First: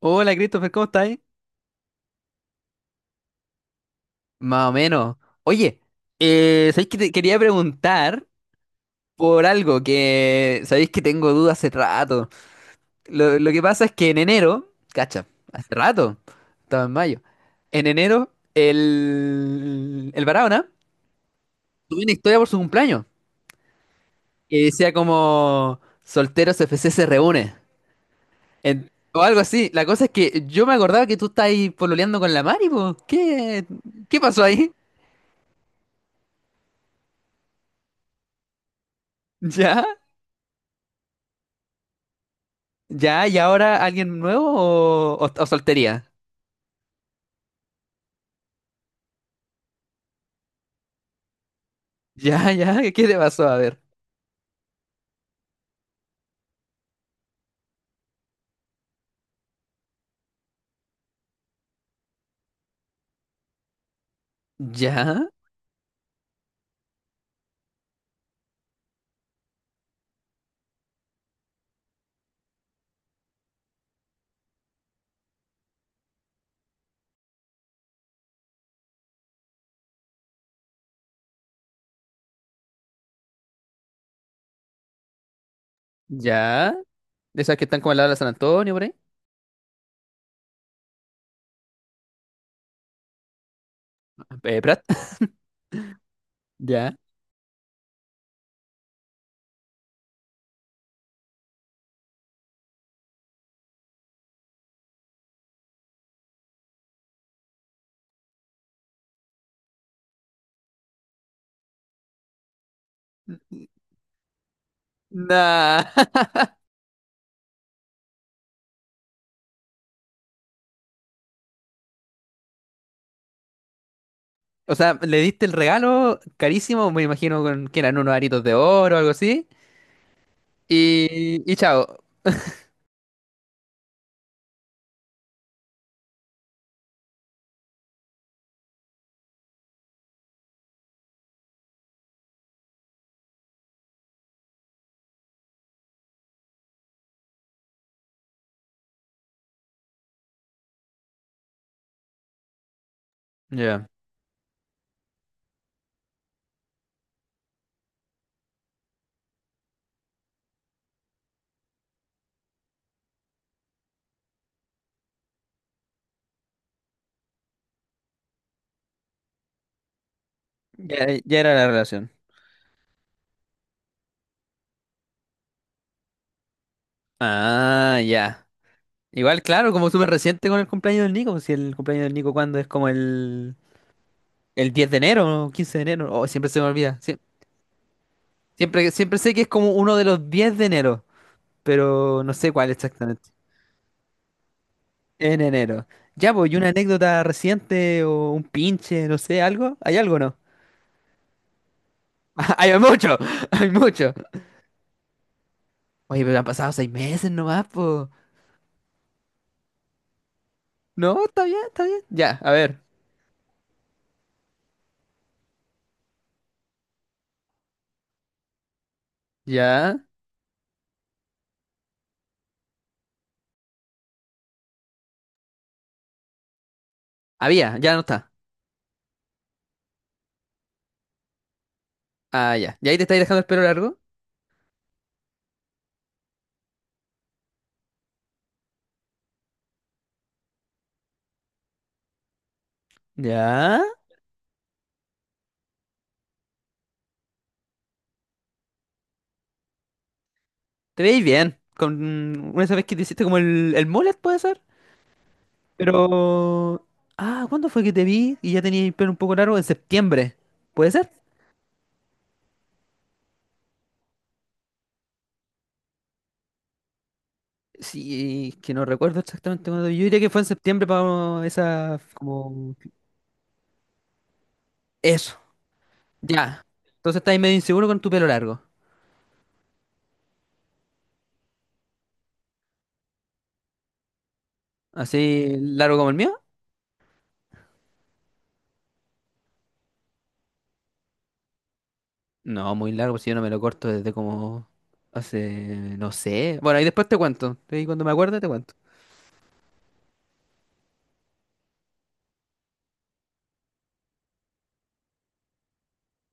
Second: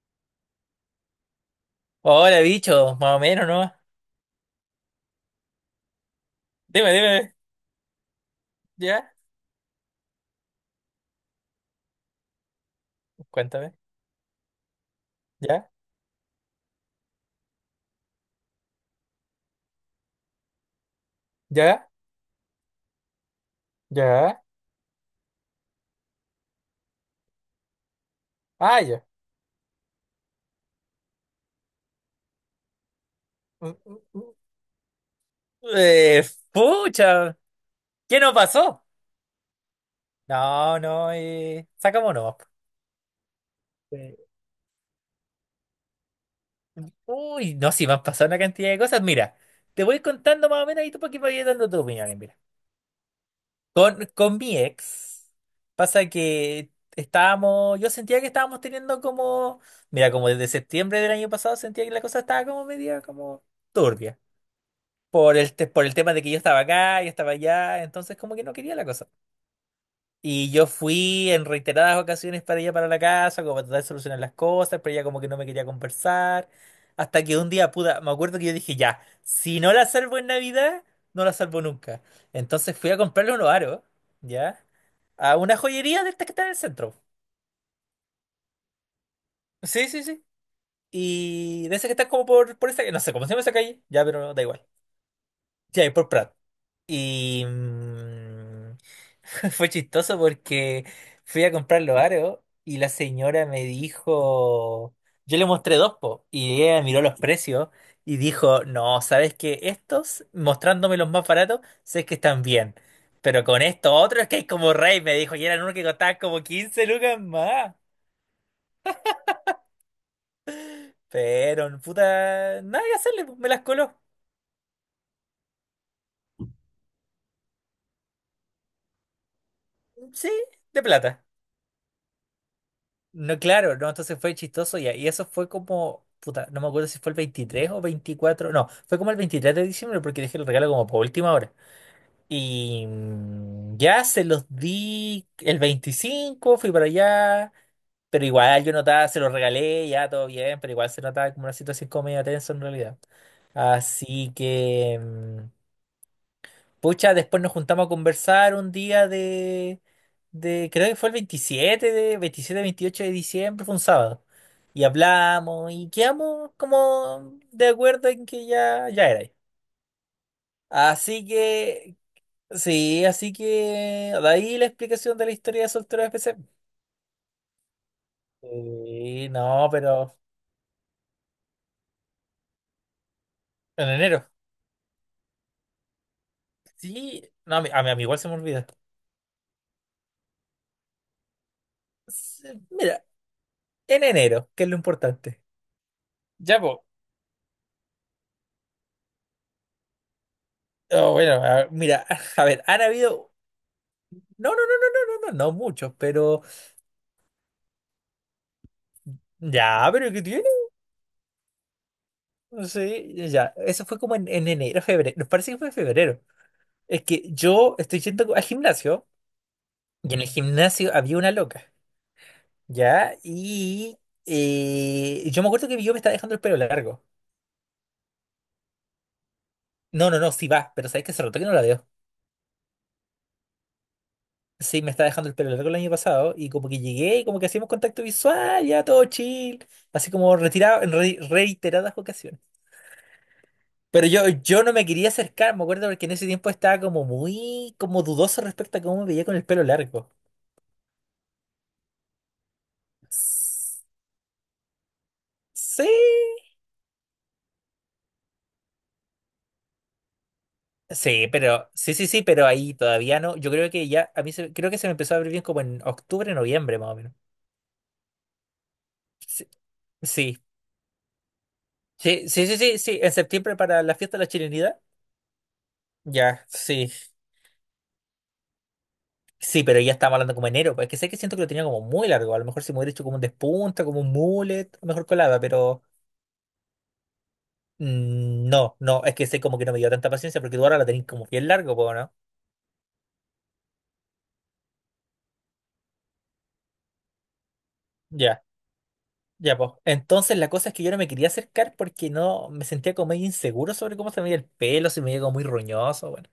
Hola Christopher, ¿cómo estás? Hola, bicho, más o menos, ¿no? Más o menos. Oye, ¿sabéis Dime, que te dime, quería preguntar ya, por algo que sabéis que tengo dudas hace rato? Lo que cuéntame, pasa es que en enero, cacha, ya, hace rato, estaba en mayo. En enero, el Barahona ya, tuvo una historia por su cumpleaños ya, que decía como solteros FC se reúne. ah, En- ya. o algo así. La cosa es que yo me acordaba que tú estabas ahí pololeando con la Mari, po. ¿Qué, Mm, mm, qué mm. pasó ahí? Eh, Pucha, ¿qué nos pasó? ¿Ya? No, no, sacamos no. Ya, ¿y ahora alguien nuevo o, o soltería? Uy, no, sí, me han pasado una cantidad de cosas. Mira, te voy contando más o menos y tú para que vayas dando tu opinión. Mira, Ya, ya, ¿qué le pasó? A ver. con mi ex, pasa que estábamos, yo sentía que estábamos teniendo como, mira, como desde septiembre del año pasado sentía que la cosa estaba como media, como turbia. Ya, Por por el tema de que yo estaba acá, yo estaba allá, entonces como que no quería la cosa. Y yo fui en reiteradas ocasiones para ella para la casa, como para tratar de solucionar las cosas, pero ella como que no me quería conversar. Hasta que un día, puta, me acuerdo que yo dije, ya, si no la salvo en Navidad, no la salvo nunca. Entonces fui a comprarle unos aros, ¿ya? A una joyería de estas que está en el ya. centro. De esas que están como al lado de la San Antonio, por ahí. Sí, sí, sí. Y de esas que están como por esa, no sé cómo se llama esa calle, ya, pero da igual. Prat. Sí, ahí por Prat. Ya. Y... mm, Fue chistoso porque fui a comprar los aros y la señora me dijo, yo le mostré dos, po, y ella miró los precios y dijo, no, ¿sabes qué? Estos, mostrándome los más baratos, sé que están bien, pero con estos otros que hay como rey, me dijo, y eran uno Nah. que costaban como 15 lucas más, pero puta, nada que hacerle, po, me las coló, O sea, le diste el regalo carísimo, me imagino con, que eran unos aritos de oro o algo así. sí, de plata. Y chao. No, claro, no, entonces fue chistoso ya. Y eso fue como, puta, no me acuerdo si fue el 23 o 24, no, fue como el 23 de diciembre porque dejé el regalo como por última hora. Y ya se los di el 25, fui para allá, pero igual yo notaba, se los regalé, ya todo bien, pero igual se notaba como una situación como medio tensa en realidad. Ya. Así que... mm, Pucha, después nos juntamos a conversar un día de creo que fue de 27, 28 de diciembre, fue un sábado. Y hablamos y quedamos como de acuerdo en que ya, ya era ahí. Ya, Así ya era la que, relación. sí, así que de ahí la explicación de la historia de soltero de PC. Ah, ya. Sí, Igual, no, claro, como súper pero reciente con el cumpleaños del Nico, pues. Si el cumpleaños del Nico, ¿cuándo es como el...? en enero. El 10 de enero, 15 de enero, oh, siempre se me olvida. Sí, no, a mí igual se me olvida. Siempre, siempre sé que es como uno de los 10 de enero, pero no Sí, sé cuál mira, exactamente. en enero, que es lo En importante. enero. Ya, pues, ¿y Ya, una pues. anécdota reciente o un pinche, no sé, algo? ¿Hay algo o no? Bueno, mira, a ver, Hay han mucho, habido... hay mucho. No, no, no, no, no, no, no, no muchos, Oye, pero pero han pasado seis meses nomás, pues. ya, pero ¿qué tiene? No, está bien, está bien. Ya, a ver. Sí, ya, eso fue como en enero, febrero, nos parece que fue en febrero. Es que yo estoy yendo al gimnasio Ya. y en el gimnasio había una loca, ¿ya? Y yo me acuerdo que yo me estaba dejando el pelo largo. Ah, había, ya no está. No, no, no, sí va, pero sabes que se notó que no la veo. Ah, ya. ¿Y ahí te estáis dejando el pelo largo? Sí, me estaba dejando el pelo largo el año pasado y como que llegué y como que hacíamos contacto visual, ya todo chill, así como retirado en reiteradas ocasiones. Ya. Pero yo no me quería acercar, me acuerdo porque en ese tiempo estaba como muy como dudoso respecto a cómo me veía con el pelo largo. Te veis bien. Con una vez que te hiciste como el, S- el mullet, ¿puede ser? Sí, Pero... Ah, ¿cuándo fue que te vi y ya tenía el pelo un poco largo? En septiembre. ¿Puede ser? sí, pero sí, sí, sí, pero ahí todavía no. Yo creo que ya, creo que se me empezó a abrir bien como en octubre, noviembre más o menos. Sí, es que no recuerdo Sí, exactamente cuándo. Yo diría que sí, fue en septiembre para esa... sí, sí, sí, como... sí, sí, en septiembre para la fiesta de la chilenidad. Eso. Ya, Ya. sí, Entonces estás medio inseguro con tu pelo largo. sí, pero ya estamos hablando como enero, pues que sé que siento que lo tenía como muy largo. A lo mejor si me hubiera hecho como un despunta, como un mullet, mejor colada, ¿Así pero... largo como el mío? No, no, es que sé como que no me dio tanta paciencia porque tú ahora la tenés como bien largo, po, ¿no? No, muy largo, si yo no me lo corto desde como... Hace... no sé. Bueno, ahí después te cuento. Ahí cuando me acuerde Ya, te cuento. ya, pues. Entonces la cosa es que yo no me quería acercar porque no me sentía como medio inseguro sobre cómo se me veía el pelo, si me veía como muy roñoso, bueno.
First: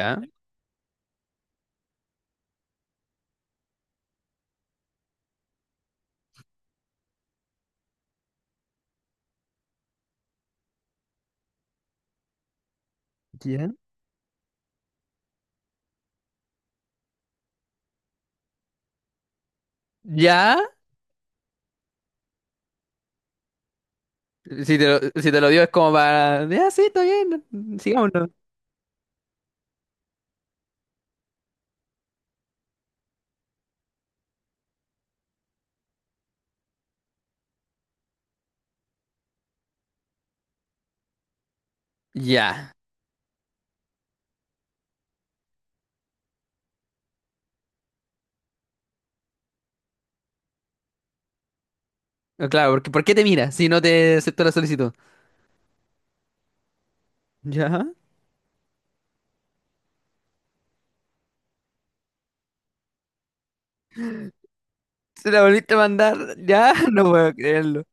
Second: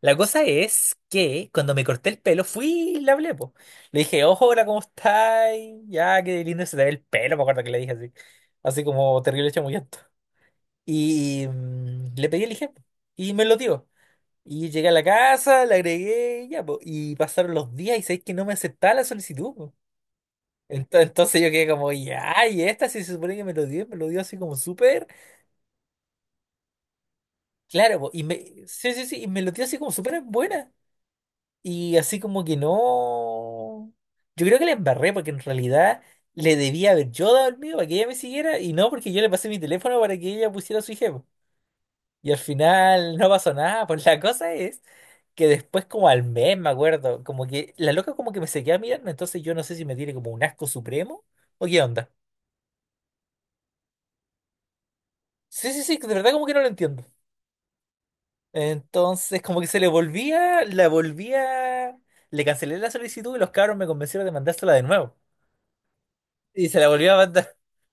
La cosa es que cuando me corté el pelo fui y le hablé, po. Le dije, ojo, hola, ¿cómo estáis? Ya, qué lindo se te ve el pelo, me acuerdo que le dije así. Así como terrible chamullento. Y le pedí el IGEM y me lo Ya. dio. Y llegué a la casa, la agregué, y ya, po. Y pasaron los días y sabéis que no me aceptaba la solicitud, po. Ya. Entonces, yo quedé como, ya, y esta sí se supone que me lo dio así como Si te súper, lo, si te lo dio es como para... Ya, sí, está bien. claro, po, y Sigámonos. me, sí, sí, sí, y me lo dio así como súper buena. Y así como que no. Yo creo que la embarré porque en realidad le debía haber yo dado el mío para que ella me siguiera y no porque yo le pasé mi teléfono para que ella pusiera su IG. Y al Ya. final no pasó nada, pues la cosa es que después como al mes, me acuerdo, como que la loca como que me seguía mirando, entonces yo no sé si me tiene como un asco supremo o qué onda. Ah, claro, porque ¿por qué te mira si no te aceptó la solicitud? Sí, sí, sí, de verdad como que no lo entiendo. ¿Ya? Entonces como que se le volvía, la volvía, le cancelé la solicitud y los cabros me convencieron de mandársela de nuevo. ¿Se la volviste a mandar? Y Ya, se la volví no a puedo mandar. creerlo.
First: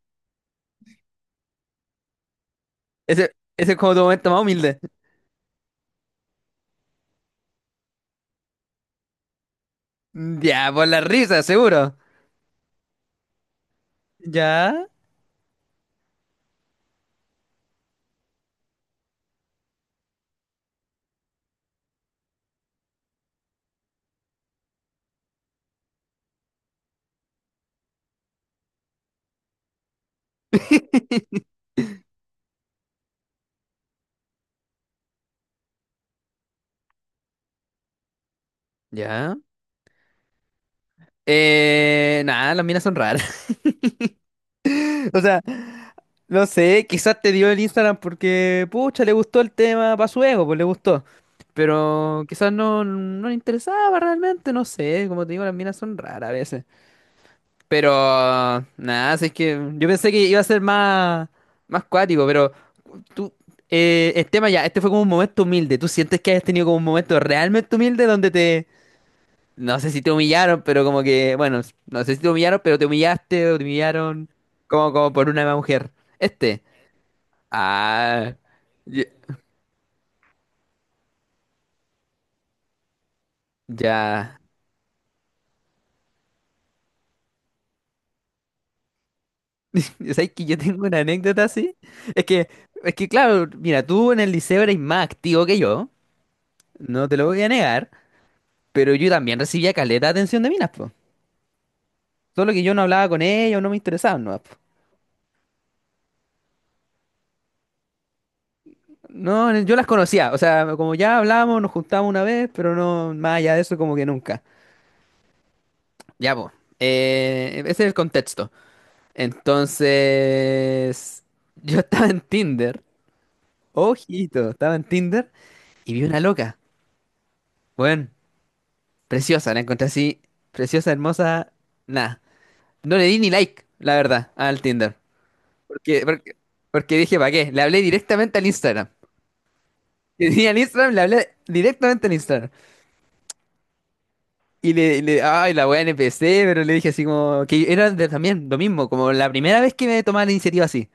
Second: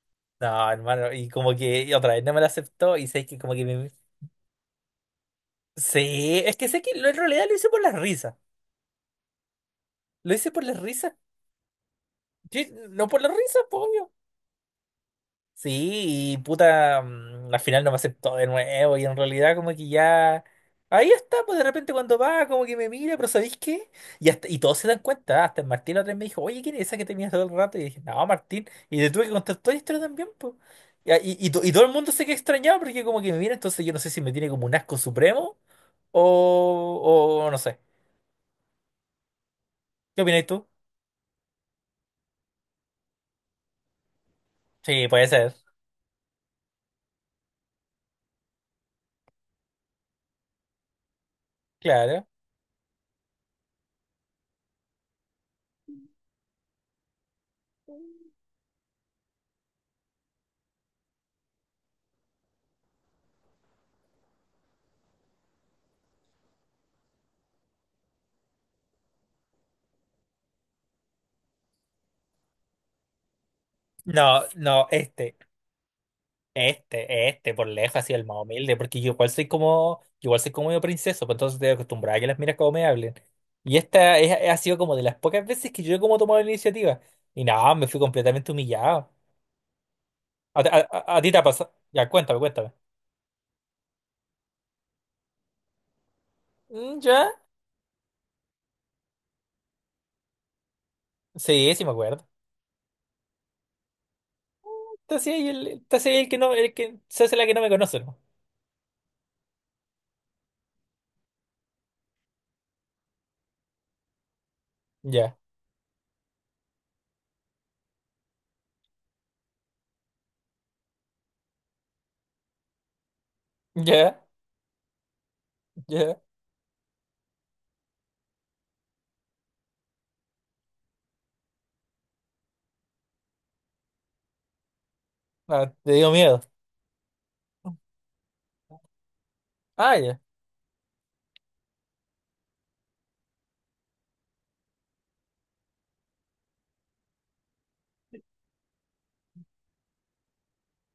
No, hermano, y como que y otra vez no me la aceptó y sé Ese, que como que ese es me... como tu momento más humilde. Sí, es que sé que en realidad lo hice por las risas. Lo hice por Ya, las por la risas. risa, seguro. Sí, no por las risas, pues, obvio. ¿Ya? Sí, y puta, al final no me aceptó de nuevo y en realidad como que ya... Ahí está, pues de repente cuando va, como que me mira, pero ¿sabéis qué? Y todos se dan cuenta, hasta el Martín otra vez me dijo, oye, ¿quién es esa que tenías todo el rato? Y dije, no, Martín, y le tuve que contar toda la historia también, pues. Y, y, y to- y todo el mundo se queda extrañado porque como que me mira, entonces yo no sé si me tiene como un asco supremo o no sé. Ya. ¿Qué opináis tú? Nada, las minas son raras. Sí, O puede sea, ser, no sé, quizás te dio el Instagram porque, pucha, le gustó el tema para su ego, pues le gustó. Pero claro. quizás no, no le interesaba realmente, no sé. Como te digo, las minas son raras a veces. Pero nada, así es que yo pensé que iba a ser más, más cuático, pero tú, el tema ya, este fue como un momento humilde. ¿Tú sientes que has tenido como un momento realmente humilde donde te, no sé si te humillaron, pero como que, bueno, no sé si te humillaron, pero te humillaste o te humillaron No, no, como, como por una mujer? Este. Por lejos, así el Ah, más humilde, porque ya. Yo igual soy como medio princeso, pues entonces estoy acostumbrada a que las miras como me hablen. Y Ya. Ha sido como de las pocas veces que yo he como tomado la iniciativa. Y nada, me fui completamente humillado. ¿Sabes que yo ¿A, tengo a- una a- a ti te ha anécdota pasado? así? Ya, Es cuéntame, que, cuéntame. es que claro, mira, tú en el liceo eres más activo que yo, Mm, no te lo ¿ya? voy a negar. Pero yo también recibía caleta de atención de minas, po. Sí, sí me acuerdo. Solo que yo no hablaba con ellas, no me interesaban, no, po. Te hacía ahí el que no, el que se hace la que no me conoce, ¿no? No, yo las conocía, o sea, como ya hablábamos, nos juntábamos una vez, pero no, más allá de eso, como que nunca. Ya, Ya, po. Ese es el contexto. Entonces, yo estaba en Tinder, ya, ojito, estaba en Tinder y vi una ya. loca, bueno, preciosa, la encontré así, preciosa, hermosa, nada. No le di ni like, la verdad, al Tinder. Ah, te Porque, dio porque, miedo. porque dije, ¿para qué? Le hablé directamente al Instagram. Ah, ya, Y tenía el Instagram, le hablé directamente en Instagram. Y le, ay, la wea NPC, pero le dije así como, también lo mismo, como la primera vez que me tomaba la iniciativa así.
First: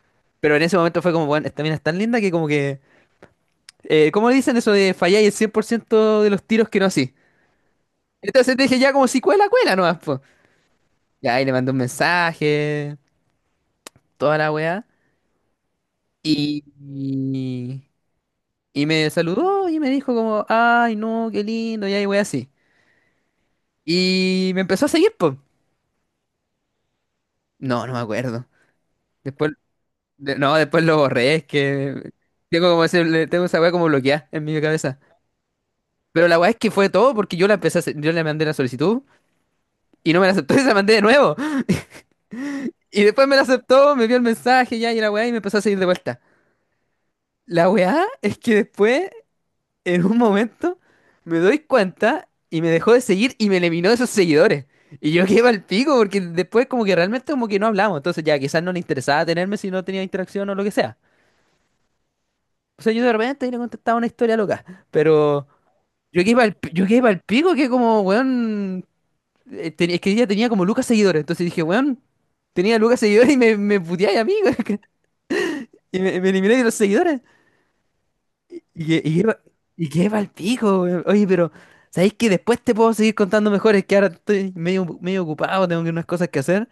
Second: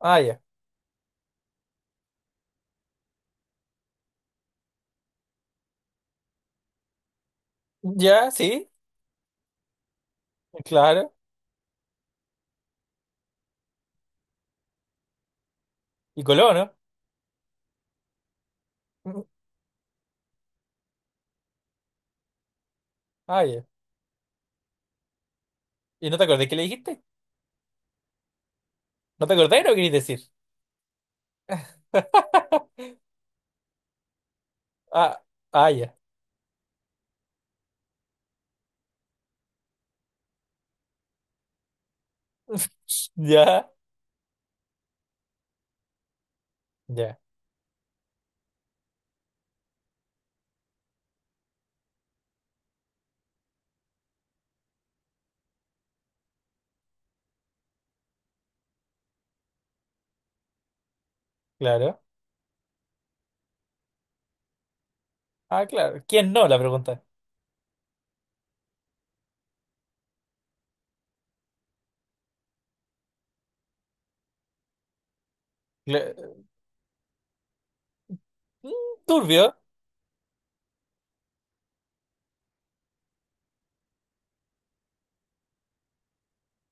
ah, ya. Pero en ese momento fue como, bueno, esta mina es tan linda que como que, ¿cómo dicen eso de fallar el 100% de los tiros que no así? Ya, Entonces le sí, dije ya como si cuela, cuela nomás, po. claro. Y ahí le mandé un mensaje, toda la wea. Y coló, Y, ¿no? y, y me Mm, saludó y me dijo como, ay, no, qué lindo, y ahí wea así. ah, ya. Y me empezó a seguir, pues. ¿Y no te acordás que le dijiste? No, no me acuerdo. ¿No te Después, acordás de lo que querés decir? No, después lo borré, es que tengo como tengo esa weá como bloqueada en mi cabeza. Ah, ah, ya. Pero la weá es que fue todo porque yo la empecé a hacer- yo le mandé la solicitud y no me la aceptó y se la mandé de nuevo. Y después me la Ya, aceptó, me vio el mensaje ya y la weá y me empezó a seguir de vuelta. ya, La weá es que después, en un momento, me doy cuenta y me dejó de seguir y me eliminó de sus seguidores. Y yo quedé al pico porque después como que realmente como que no hablamos. Entonces ya quizás no le interesaba tenerme si no tenía interacción o lo que sea. claro. O sea, yo de repente le contestaba una historia loca, pero Ah, claro. ¿Quién no? La yo que pregunta. iba al pico, que como, weón, es que ella tenía como lucas seguidores, entonces dije, weón, tenía lucas seguidores y me puteáis a mí, weón, y Cla- me elimináis de los seguidores. Y que, mm, y que iba, Turbio. y que iba al pico, weón. Oye, pero, ¿sabéis que después te puedo seguir contando mejor? Es que ahora estoy medio, medio ocupado, unas cosas que hacer,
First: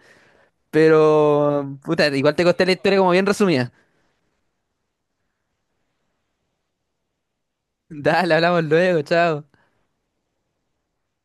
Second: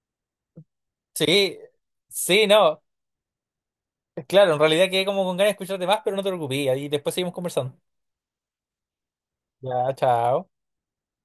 Sí, pero, puta, igual te sí, conté la no. historia como bien resumida. Claro, en realidad quedé como con ganas de escucharte más, pero no te preocupes. Y después seguimos conversando. Dale, hablamos luego, chao. Ya, chao.